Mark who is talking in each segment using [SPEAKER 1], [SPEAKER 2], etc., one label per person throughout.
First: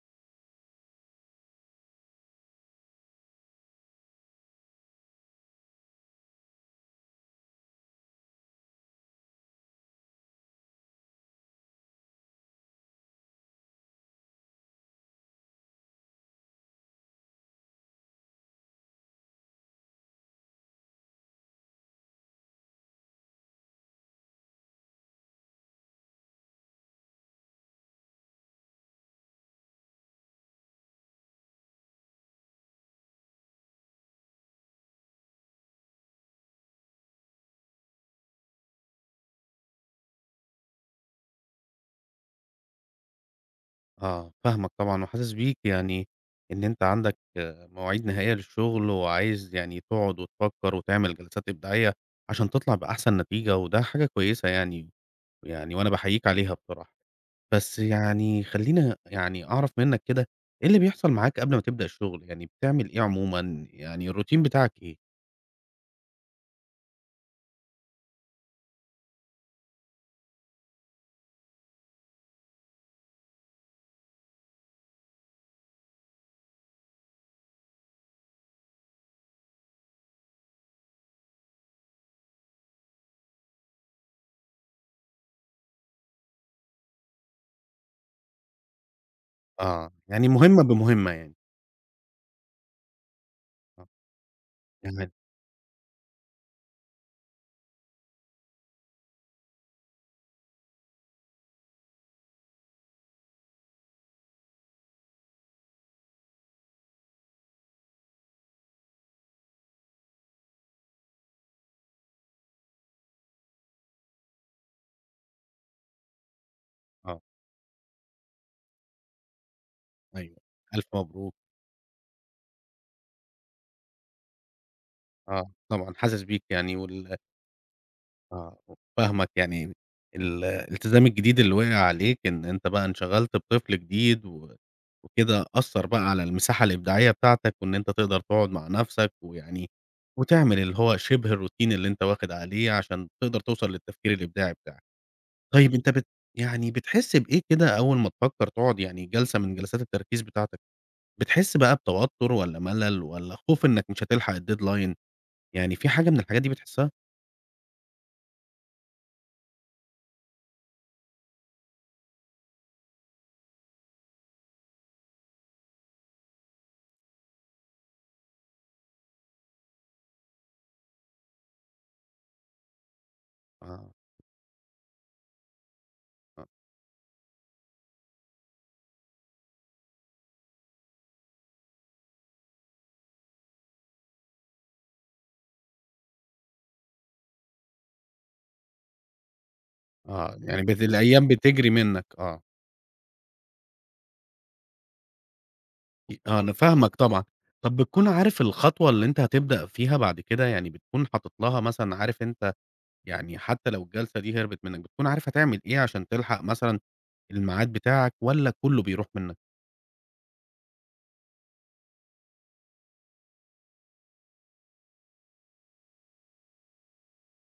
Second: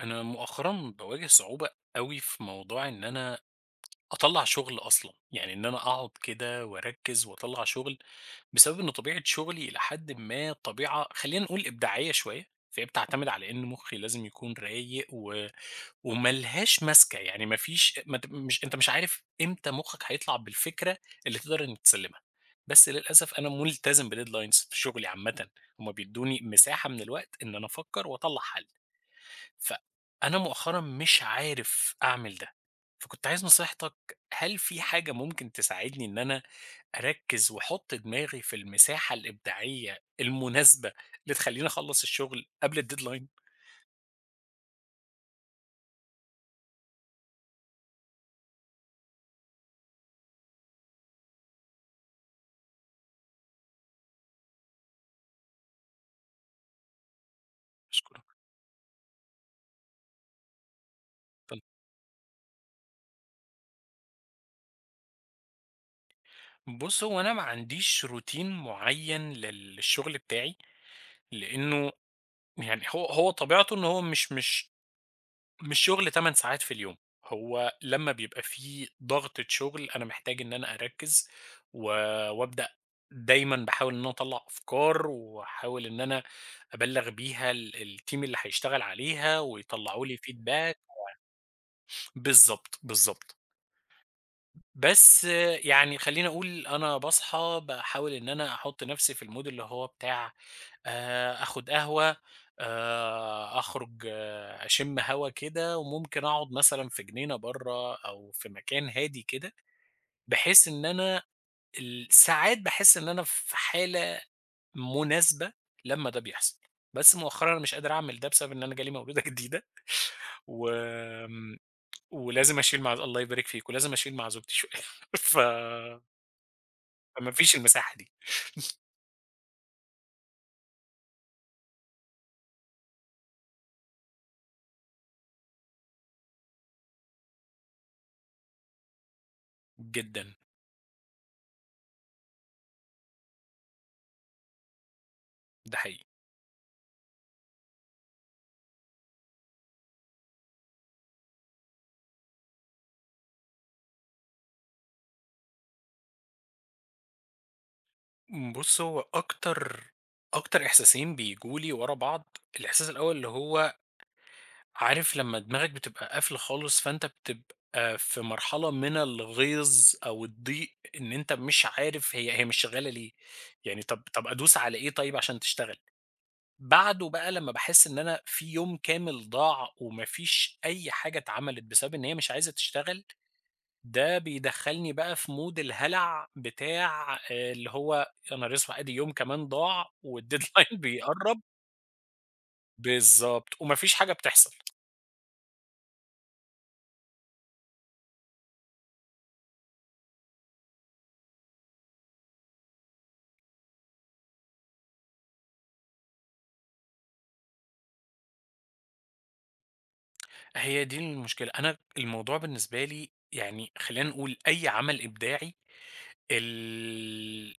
[SPEAKER 1] أنا مؤخرًا باواجه صعوبة أوي في موضوع إن أنا أطلّع شغل أصلًا، يعني إن أنا أقعد كده وأركّز وأطلّع شغل، بسبب إن طبيعة شغلي إلى حدٍ ما طبيعة خلّينا نقول إبداعية شوية، فهي بتعتمد على إن مُخّي لازم يكون رايق وما لهاش ماسكة، يعني ما فيش ما ت مش أنت مش عارف إمتى مُخّك هيطلع بالفكرة اللي تقدر إنك تسلّمها، بس للأسف أنا ملتزم بdeadlines في شغلي عامةً، هُم بيدّوني مساحة من الوقت إن أنا أفكّر وأطلّع حل. فأنا مؤخرًا مش عارف أعمل ده، فكنت عايز نصيحتك، هل في حاجة ممكن تساعدني إن أنا أركّز وأحُط دماغي في المساحة الإبداعية المناسبة اللي تخلّيني أخلّص الشغل قبل الdeadline؟
[SPEAKER 2] آه، فاهمك طبعًا وحاسس بيك، يعني إن أنت عندك آه، مواعيد نهائية للشغل وعايز يعني تقعد وتفكّر وتعمل جلسات إبداعية عشان تطلع بأحسن نتيجة وده حاجة كويسة يعني، يعني وأنا باحييك عليها بصراحة. بس
[SPEAKER 1] أشكرك.
[SPEAKER 2] يعني خلّيني يعني أعرف منّك كده إيه اللي بيحصل معاك قبل
[SPEAKER 1] اتفضل.
[SPEAKER 2] ما تبدأ الشغل، يعني بتعمل إيه عمومًا، يعني الروتين بتاعك إيه؟
[SPEAKER 1] بُص، هو أنا ما عنديش روتين معيّن للشغل بتاعي، لإنه يعني هو طبيعته إن هو مش شغل 8 ساعات في اليوم، هو لمّا بيبقى في ضغطة شغل أنا محتاج إن أنا أركّز و وأبدأ دايمًا باحاول إن أنا أطلّع أفكار واحاول إن أنا أبلّغ بيها الteam اللي هيشتغل عليها
[SPEAKER 2] آه،
[SPEAKER 1] ويطلّعوا لي
[SPEAKER 2] يعني مهمة
[SPEAKER 1] feedback.
[SPEAKER 2] بمهمة يعني.
[SPEAKER 1] بالضبط، بالضبط.
[SPEAKER 2] آه، تمام،
[SPEAKER 1] بس يعني خلّيني أقول أنا باصحى باحاول إن أنا أحُط نَفْسي في الmood اللي هو بتاع، آخُد قهوة، أخرُج، أشِم هوا كده وممكن أقعُد مثلًا في جنينة برّه أو في مكان هادي كده، بحيث إن أنا ساعات باحس إن أنا في حالة مناسبة لمّا ده بيحصل. بس
[SPEAKER 2] آه،
[SPEAKER 1] مؤخرًا أنا مش قادر أعمل ده بسبب إن أنا جالي مولودة جديدة
[SPEAKER 2] أيوه، ألف مبروك،
[SPEAKER 1] وآمم ولازم أشيل، مع الله يبارك فيك، ولازم أشيل مع زوجتي شوية ف
[SPEAKER 2] آه، طبعًا حاسس بيك يعني وال
[SPEAKER 1] فما فيش المساحة دي.
[SPEAKER 2] آه، فاهمك، يعني الالتزام الجديد اللي وقع عليك إن أنت بقى انشغلت بطفل جديد و وكده أثّر بقى على المساحة الإبداعية بتاعتك وإن أنت تقدر تقعد مع نَفْسك ويعني
[SPEAKER 1] جدًا،
[SPEAKER 2] وتعمل اللي هو شِبه الروتين اللي أنت واخد عليه عشان تقدر توصل للتفكير الإبداعي بتاعك. طيب
[SPEAKER 1] ده
[SPEAKER 2] أنت
[SPEAKER 1] حقيقي.
[SPEAKER 2] يعني بتحس بإيه كده أول ما تفكّر تقعد يعني جلسة من جلسات التركيز بتاعتك، بتحس بقى بتوتُّر والّا ملل والّا خوف إنّك مش هتلحق الdeadline؟ يعني في حاجة من الحاجات دي بتحسّها؟
[SPEAKER 1] بُص، هو أكتر إحساسين بييجوا لي ورا بعض، الإحساس الأول اللي هو، عارف لمّا دماغك بتبقى قافلة خالص، فأنت بتبقى في مرحلة من الغيظ أو الضيق، إن أنت مش عارف هي مش شغالة ليه،
[SPEAKER 2] آه.
[SPEAKER 1] يعني
[SPEAKER 2] آه.
[SPEAKER 1] طب أدوس على إيه طيب عشان تشتغل؟ بعده بقى لمّا باحس إن أنا في يوم كامل ضاع وما فيش أي حاجة اتعملت بسبب إن هي مش عايزة تشتغل، ده بيدخّلني بقى في mood الهلع بتاع، اللي هو يا نهار أسوح أدي يوم كمان ضاع
[SPEAKER 2] آه، يعني
[SPEAKER 1] والdeadline
[SPEAKER 2] بت الأيام
[SPEAKER 1] بيقرّب.
[SPEAKER 2] بتجري منّك آه،
[SPEAKER 1] بالضبط، وما فيش حاجة بتحصل.
[SPEAKER 2] آه، أنا فاهمك طبعًا. طَب بتكون عارف الخطوة اللي أنت هتبدأ فيها بعد كده، يعني بتكون حاطط لها مثلًا عارف أنت يعني حتى لو الجلسة دي هربت منّك، بتكون عارف هتعمل إيه عشان تلحق مثلًا الميعاد بتاعك والّا كلّه بيروح منّك؟
[SPEAKER 1] هي دي المشكلة. أنا الموضوع بالنسبة لي، يعني خلّينا نقول أي عمل إبداعي، ال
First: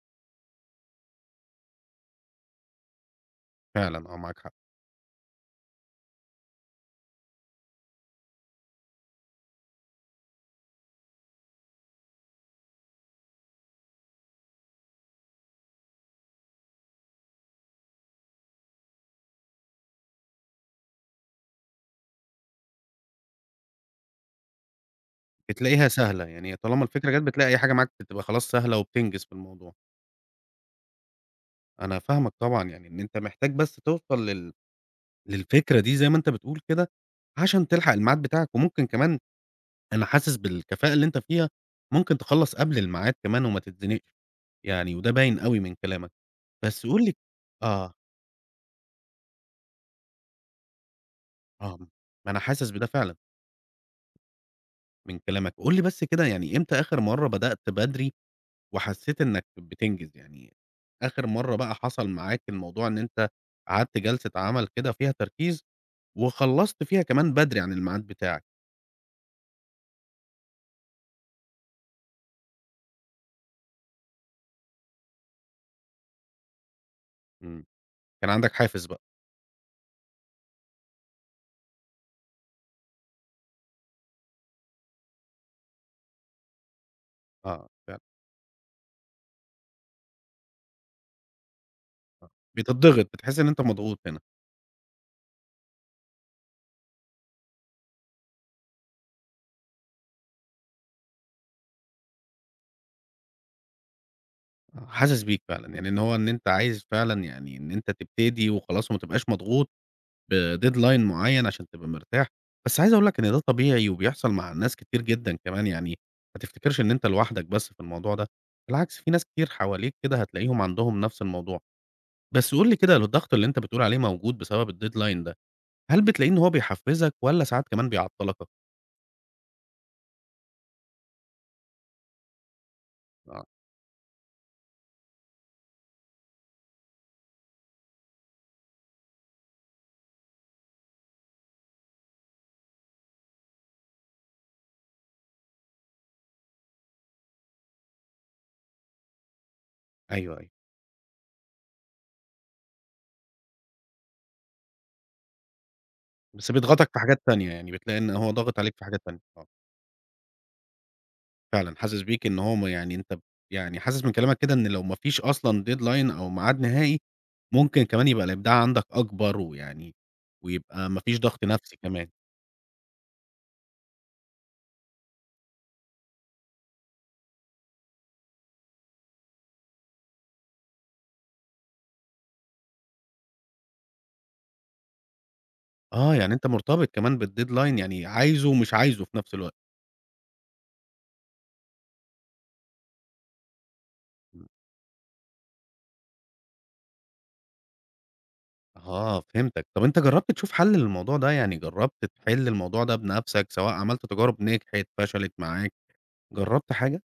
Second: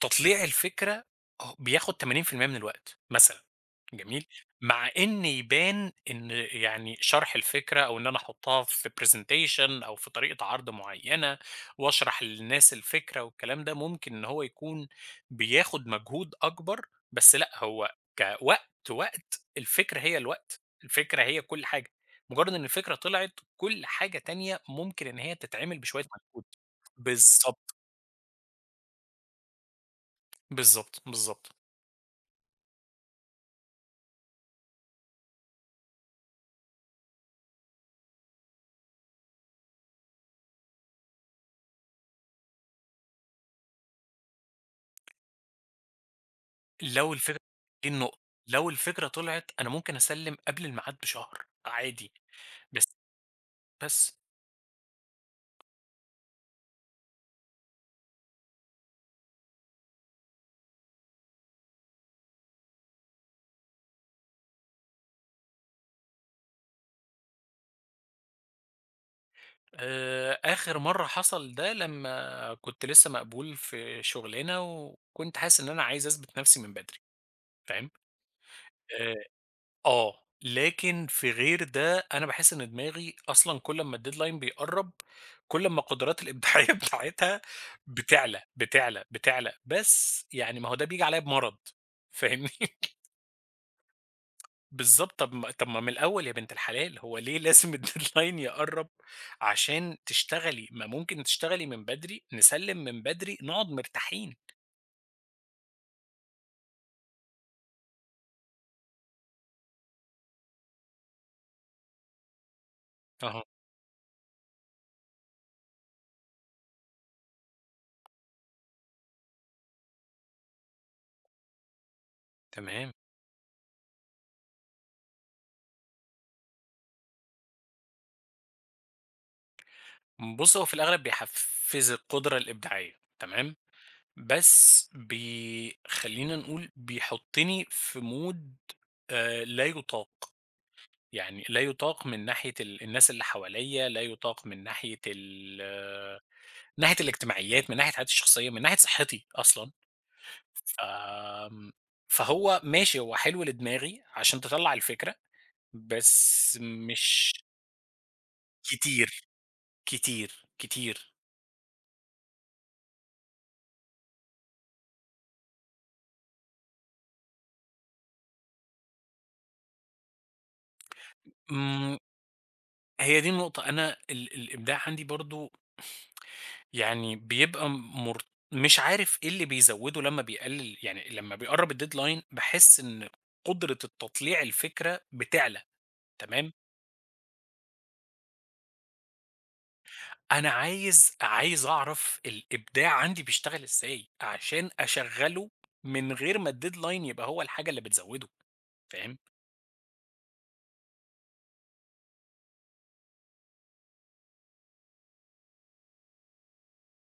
[SPEAKER 1] تطليع الفكرة بياخد 80% من الوقت مثلًا،
[SPEAKER 2] فعلًا آه،
[SPEAKER 1] جميل؟
[SPEAKER 2] معاك حق.
[SPEAKER 1] مع إن يبان إن يعني شرح الفكرة أو إن أنا أحطها في presentation أو في طريقة عرض معيّنة وأشرح للناس الفكرة والكلام ده، ممكن إن هو يكون بياخد مجهود أكبر، بس لأ، هو كوقت، وقت الفكرة هي الوقت، الفكرة هي كل حاجة، مجرد إن الفكرة طلعت كل حاجة تانية ممكن إن هي تتعمل
[SPEAKER 2] بتلاقيها
[SPEAKER 1] بشوية
[SPEAKER 2] سهلة،
[SPEAKER 1] مجهود.
[SPEAKER 2] يعني طالما الفكرة جات بتلاقي أي حاجة
[SPEAKER 1] بالضبط،
[SPEAKER 2] معاك بتبقى خلاص سهلة وبتنجز في الموضوع.
[SPEAKER 1] بالضبط، بالضبط.
[SPEAKER 2] أنا فاهمك طبعًا، يعني إن أنت محتاج بس توصل للفكرة دي زي ما أنت بتقول كده، عشان تلحق الميعاد بتاعك وممكن كمان أنا حاسس بالكفاءة اللي أنت فيها، ممكن تخلّص قبل الميعاد كمان وما تتزنقش، يعني وده باين أوي من كلامك، بس قُل
[SPEAKER 1] لو
[SPEAKER 2] لي
[SPEAKER 1] الفكرة دي
[SPEAKER 2] آه،
[SPEAKER 1] النقطة، لو الفكرة طلعت أنا ممكن أسلِّم قبل الميعاد بشهر
[SPEAKER 2] آه،
[SPEAKER 1] عادي.
[SPEAKER 2] ما أنا حاسس
[SPEAKER 1] بس
[SPEAKER 2] بده فعلًا
[SPEAKER 1] بس
[SPEAKER 2] من كلامك، قُل لي بس كده يعني إمتى آخر مرّة بدأت بدري وحسيت إنك بتنجز، يعني آخر مرّة بقى حصل معاك الموضوع إن أنت قعدت جلسة عمل كده فيها تركيز وخلّصت فيها كمان بدري عن الميعاد بتاعك؟
[SPEAKER 1] آخر مرّة حصل ده لمّا كنت لسه مقبول في شُغلانة وكنت حاسس إن أنا عايز أثبت نَفْسي من بدري،
[SPEAKER 2] إمم،
[SPEAKER 1] فاهم؟
[SPEAKER 2] كان عندك حافز بقى،
[SPEAKER 1] آآ، آه، لكن في غير ده أنا باحس إن دماغي أصلًا كل أمّا الdeadline بيقرّب، كل أمّا القدرات الإبداعية بتاعتها
[SPEAKER 2] آه، فعلًا،
[SPEAKER 1] بتعلى، بتعلى، بتعلى، بس يعني ما هو ده بييجي عليّا بمرض،
[SPEAKER 2] آه،
[SPEAKER 1] فاهمني؟
[SPEAKER 2] بتضغط، بتحس إن أنت مضغوط هنا.
[SPEAKER 1] بالضبط. طب ما من الأول يا بنت الحلال، هو ليه لازم الdeadline يقرّب عشان تشتغلي؟ ما ممكن تشتغلي من بدري، نسلِّم من بدري، نقعد مرتاحين.
[SPEAKER 2] آه، حاسس بيك فعلًا، يعني إن هو إن أنت عايز فعلًا يعني إن أنت تبتدي وخلاص وما تبقاش مضغوط بdeadline معيّن عشان تبقى مرتاح، بس عايز أقول لك إن ده
[SPEAKER 1] أها.
[SPEAKER 2] طبيعي وبيحصل مع ناس كتير جدًا كمان، يعني ما تفتكرش إن أنت لوحدك بس في الموضوع ده، بالعكس في ناس كتير حواليك كده هتلاقيهم عندهم نفس الموضوع. بس قُل لي
[SPEAKER 1] تمام.
[SPEAKER 2] كده لو الضغط اللي أنت بتقول عليه موجود بسبب الdeadline ده، هل بتلاقيه إن هو بيحفزك والّا ساعات كمان بيعطّلك؟
[SPEAKER 1] بُص، هو في الأغلب بيحفّز القدرة الإبداعية،
[SPEAKER 2] آه،
[SPEAKER 1] تمام، بس خلّينا نقول بيحطّني في mood لا يُطاق، يعني لا يُطاق من ناحية الناس اللي حواليّا، لا يُطاق من ناحية من ناحية الاجتماعيات، من ناحية حياتي الشخصية، من ناحية صحّتي أصلًا.
[SPEAKER 2] أيوه، أيوه،
[SPEAKER 1] ف آمم، فهو ماشي، هو حلو لدماغي عشان تطلّع الفكرة،
[SPEAKER 2] بس
[SPEAKER 1] بس
[SPEAKER 2] بيضغطك في حاجات
[SPEAKER 1] مش.
[SPEAKER 2] تانية، يعني بتلاقي إن هو ضاغط عليك في حاجات تانية.
[SPEAKER 1] كتير،
[SPEAKER 2] آه.
[SPEAKER 1] كتير، كتير.
[SPEAKER 2] فعلًا، حاسس بيك إن هو ما يعني أنت يعني حاسس من كلامك كده إن لو ما فيش أصلًا deadline أو ميعاد نهائي، ممكن كمان يبقى الإبداع عندك أكبر ويعني ويبقى ما فيش ضغط نفسي
[SPEAKER 1] إمم،
[SPEAKER 2] كمان.
[SPEAKER 1] هي دي النقطة، أنا الإبداع عندي برضه يعني بيبقى، مش عارف إيه اللي بيزوّده، لمّا بيقلل يعني لمّا بيقرّب الdeadline باحس إن قدرة التطليع الفكرة بتعلى،
[SPEAKER 2] آه، يعني أنت
[SPEAKER 1] تمام؟
[SPEAKER 2] مرتبط كمان بالdeadline يعني عايزه ومش عايزه في نفس الوقت.
[SPEAKER 1] أنا عايز أعرف الإبداع عندي بيشتغل إزاي، عشان أشغّله من غير ما الdeadline يبقى هو الحاجة اللي بتزوّده، فاهم؟
[SPEAKER 2] آه، فهمتك. طب أنت جرّبت تشوف حل للموضوع ده؟ يعني جرّبت تحل الموضوع ده بنفسك، سواء عملت تجارب نجحت، فشلت معاك، جرّبت حاجة؟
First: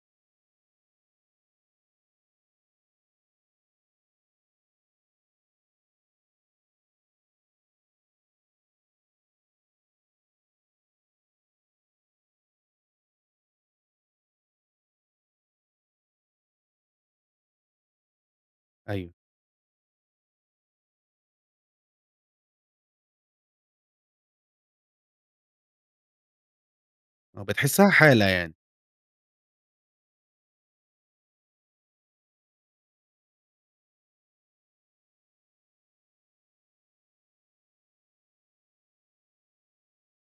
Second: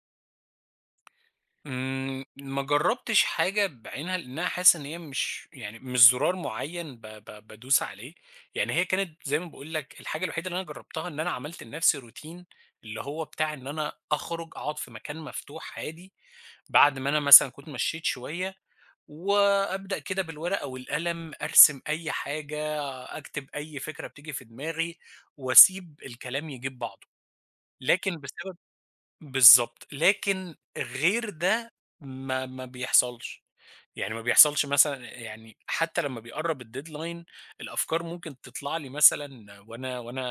[SPEAKER 1] ما جرّبتش حاجة بعينها، لإن أنا حاسس إن هي مش، يعني مش زرار معيّن ب ب بادوس عليه، يعني هي كانت زي ما باقول لك، الحاجة الوحيدة اللي أنا جرّبتها إن أنا عملت لنَفْسي روتين اللي هو بتاع إن أنا أخرج أقعد في مكان مفتوح هادي، بعد ما أنا مثلًا كنت مشيت شوية،
[SPEAKER 2] أيوه،
[SPEAKER 1] وأبدأ كده بالورقة والقلم أرسم أي حاجة، أكتب أي فكرة بتيجي في دماغي وأسيب الكلام يجيب بعضه.
[SPEAKER 2] آه، بتحسها
[SPEAKER 1] لكن
[SPEAKER 2] حالة يعني.
[SPEAKER 1] بسبب بالضبط، لكن غير ده ما بيحصلش، يعني ما بيحصلش مثلًا، يعني حتى لمّا بيقرّب الdeadline الأفكار ممكن تطلع لي مثلًا، وأنا،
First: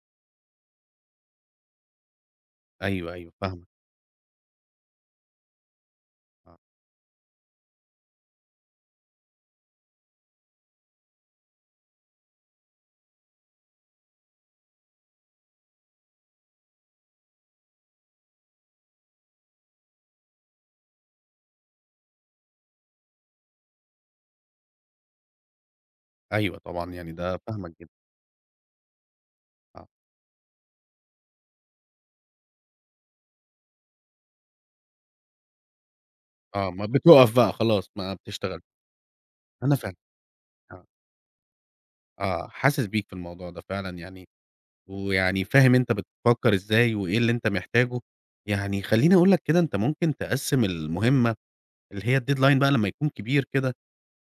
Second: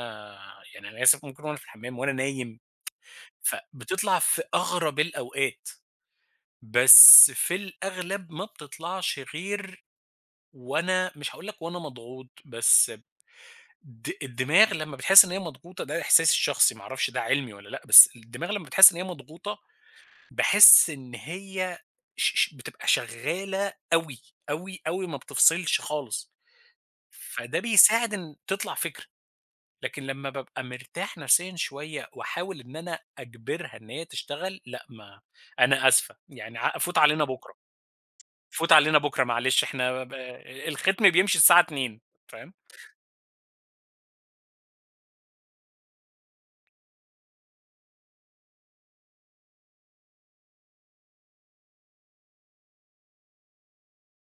[SPEAKER 1] يعني أنا آسف، ممكن وأنا في الحمام، وأنا نايم،
[SPEAKER 2] أيوه، أيوه، فاهمك،
[SPEAKER 1] فبتطلع في أغرب الأوقات،
[SPEAKER 2] آه،
[SPEAKER 1] بس في الأغلب ما بتطلعش غير وأنا، مش هاقول لك وأنا مضغوط، بس الدماغ لمّا بتحس إن هي مضغوطة، ده إحساسي الشخصي ما أعرفش ده علمي والّا لأ، بس الدماغ لمّا بتحس إن هي مضغوطة، باحس إن هي ش ش بتبقى شغالة أوي، أوي، أوي، ما بتفصلش خالص،
[SPEAKER 2] أيوه طبعًا، يعني ده
[SPEAKER 1] فده
[SPEAKER 2] فاهمك جدًا،
[SPEAKER 1] بيساعد إن تطلع فكرة،
[SPEAKER 2] آه.
[SPEAKER 1] لكن لمّا بابقى مرتاح نفسيًا شوية وأحاول إن أنا أجبرها إن هي تشتغل، لأ. ما أنا آسفة، يعني
[SPEAKER 2] آه، ما
[SPEAKER 1] فوت علينا
[SPEAKER 2] بتُقف بقى
[SPEAKER 1] بُكرة،
[SPEAKER 2] خلاص ما بتشتغلش،
[SPEAKER 1] فوت علينا بُكرة معلش،
[SPEAKER 2] أنا فاهمك
[SPEAKER 1] إحنا ب
[SPEAKER 2] آه،
[SPEAKER 1] الختم بيمشي الساعة 14:00.
[SPEAKER 2] آه،
[SPEAKER 1] فاهم؟
[SPEAKER 2] حاسس بيك في الموضوع ده فعلًا يعني، ويعني فاهم أنت بتفكّر إزاي وإيه اللي أنت محتاجه، يعني خلّيني أقول لك كده أنت ممكن تقسّم المهمة اللي هي الdeadline بقى لمّا يكون كبير كده،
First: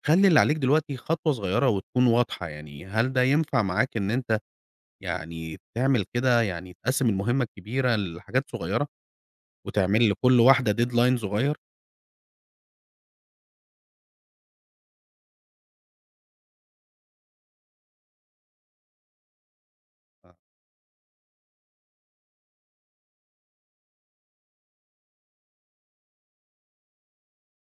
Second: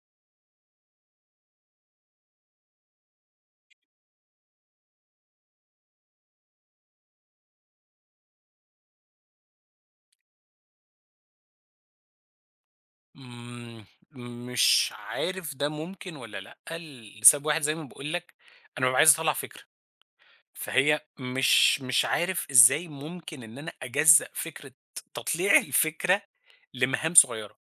[SPEAKER 2] خلّي اللي عليك دلوقتي خطوة صغيّرة وتكون واضحة، يعني هل ده ينفع معاك إن أنت يعني تعمل كده يعني تقسّم المهمة الكبيرة لحاجات صغيّرة وتعمل لكل واحدة deadline صغيّر؟
[SPEAKER 1] إمم، مش عارف ده ممكن والّا لأ، لسبب واحد زي ما باقول لك، أنا بابقى عايز أطلّع فكرة،
[SPEAKER 2] آه،
[SPEAKER 1] فهي مش عارف إزاي ممكن إن أنا أجزّأ فكرة تطليع الفكرة لمهام صغيّرة،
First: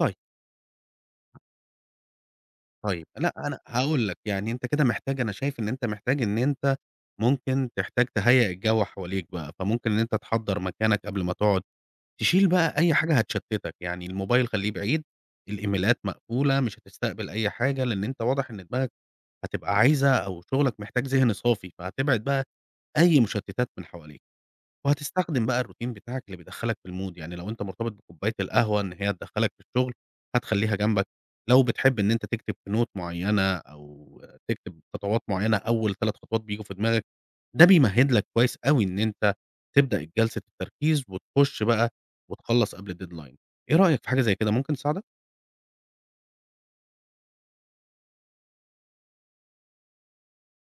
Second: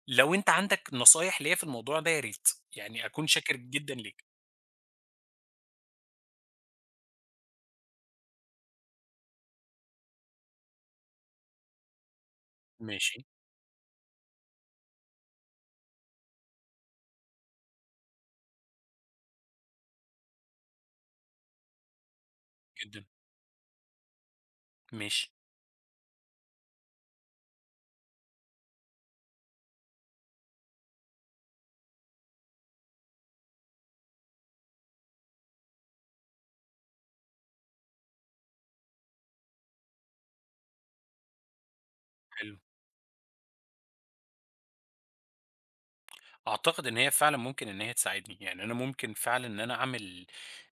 [SPEAKER 2] طيب.
[SPEAKER 1] لو أنت عندك نصايح ليّا في الموضوع ده يا ريت، يعني
[SPEAKER 2] طيب،
[SPEAKER 1] أكون
[SPEAKER 2] لأ
[SPEAKER 1] شاكر
[SPEAKER 2] أنا
[SPEAKER 1] جدًا
[SPEAKER 2] هاقول لك،
[SPEAKER 1] ليك.
[SPEAKER 2] يعني أنت كده محتاج أنا شايف إن أنت محتاج إن أنت ممكن تحتاج تهيّأ الجو حواليك بقى، فممكن إن أنت تحضّر مكانك قبل ما تقعد، تشيل بقى أي حاجة
[SPEAKER 1] ماشي.
[SPEAKER 2] هتشتتك، يعني الموبايل خلّيه بعيد، الإيميلات مقفولة، مش هتستقبل أي حاجة، لإن أنت واضح إن دماغك هتبقى عايزة أو شغلك محتاج ذهن صافي، فهتبعد بقى
[SPEAKER 1] جدًا.
[SPEAKER 2] أي مشتتات من حواليك.
[SPEAKER 1] ماشي.
[SPEAKER 2] وهتستخدم بقى الروتين بتاعك اللي بيدخّلك في الmood، يعني لو أنت مرتبط بكوباية القهوة إن هي تدخّلك في الشغل، هتخلّيها جنبك، لو بتحب إن أنت تكتب في note معيّنة أو تكتب خطوات معيّنة أول 3 خطوات بييجوا في دماغك، ده بيمهّد لك كويس أوي إن أنت تبدأ جلسة التركيز وتخش بقى
[SPEAKER 1] حلو.
[SPEAKER 2] وتخلّص قبل الdeadline. إيه رأيك في حاجة زي كده ممكن تساعدك؟
[SPEAKER 1] أعتقد إن هي فعلًا ممكن إن هي تساعدني، يعني أنا ممكن فعلًا إن أنا أعمل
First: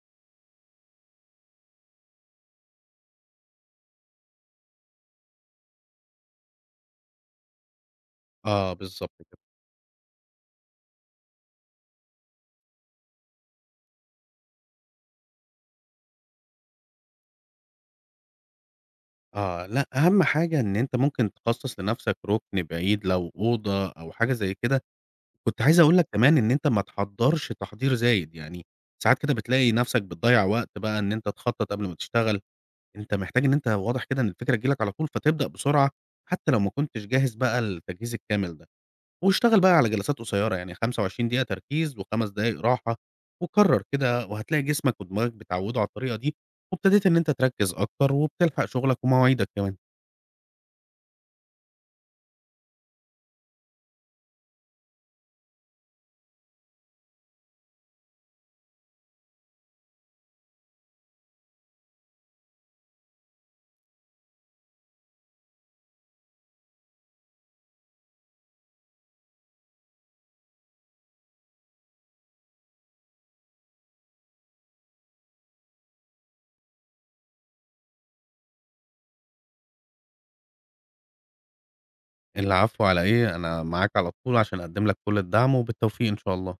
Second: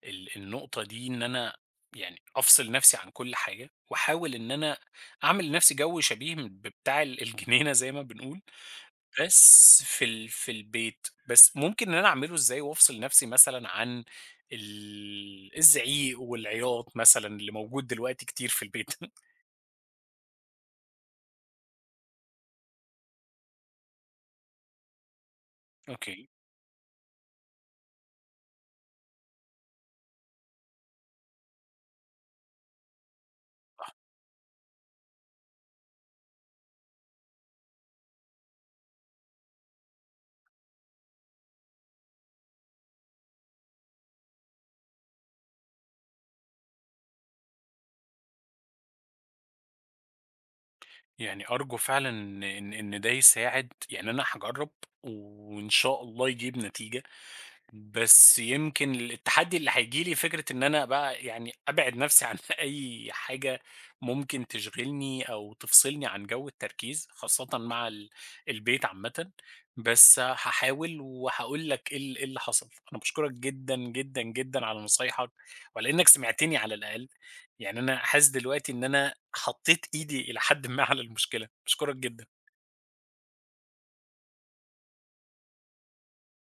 [SPEAKER 1] النقطة دي، إن أنا يعني أفصل نفسي عن كل حاجة، وأحاول إن أنا أعمل لنفسي جو شبيه بتاع الجنينة زي ما بنقول،
[SPEAKER 2] آه بالضبط كده.
[SPEAKER 1] بس في في البيت، بس ممكن إن أنا أعمله إزاي وأفصل نفسي مثلًا عن الزعيق والعياط مثلًا اللي موجود دلوقتي كتير في البيت.
[SPEAKER 2] آه، لأ أهم حاجة إن أنت ممكن تخصّص لنَفْسك رُكن بعيد لو أوضة أو حاجة زي كده كنت عايز أقول لك
[SPEAKER 1] أوكي.
[SPEAKER 2] كمان إن أنت ما تحضّرش تحضير زايد، يعني ساعات كده بتلاقي نَفْسك بتضيّع وقت بقى إن أنت تخطّط قبل ما تشتغل، أنت محتاج إن أنت واضح كده إن الفكرة تيجي لك على طول، فتبدأ بسرعة حتى لو ما كنتش جاهز بقى التجهيز الكامل ده، واشتغل بقى على جلسات قصيّرة، يعني 25 دقيقة تركيز و5 دقايق راحة، وكرّر كده وهتلاقي جسمك ودماغك بيتعوّدوا على الطريقة دي، وابتديت إن أنت تركّز أكتر وبتلحق شغلك ومواعيدك كمان.
[SPEAKER 1] يعني أرجو فعلًا إن ده يساعد، يعني أنا هاجرب وإن شاء الله يجيب نتيجة. بس يمكن التحدي اللي هييجي لي فكرة إن أنا بقى يعني أبعد نفسي عن أي حاجة ممكن تشغلني أو تفصلني عن جو التركيز، خاصة مع البيت عامة، بس هحاول وهقول لك إيه اللي حصل. أنا بشكرك جدا جدا جدا على نصايحك وعلى إنك سمعتني على الأقل، يعني أنا حاسس دلوقتي إن أنا حطيت إيدي إلى حد ما على المشكلة، بشكرك جدا
[SPEAKER 2] العفو على إيه، أنا معاك على طول عشان أقدّم لك كل الدعم، وبالتوفيق إن شاء الله.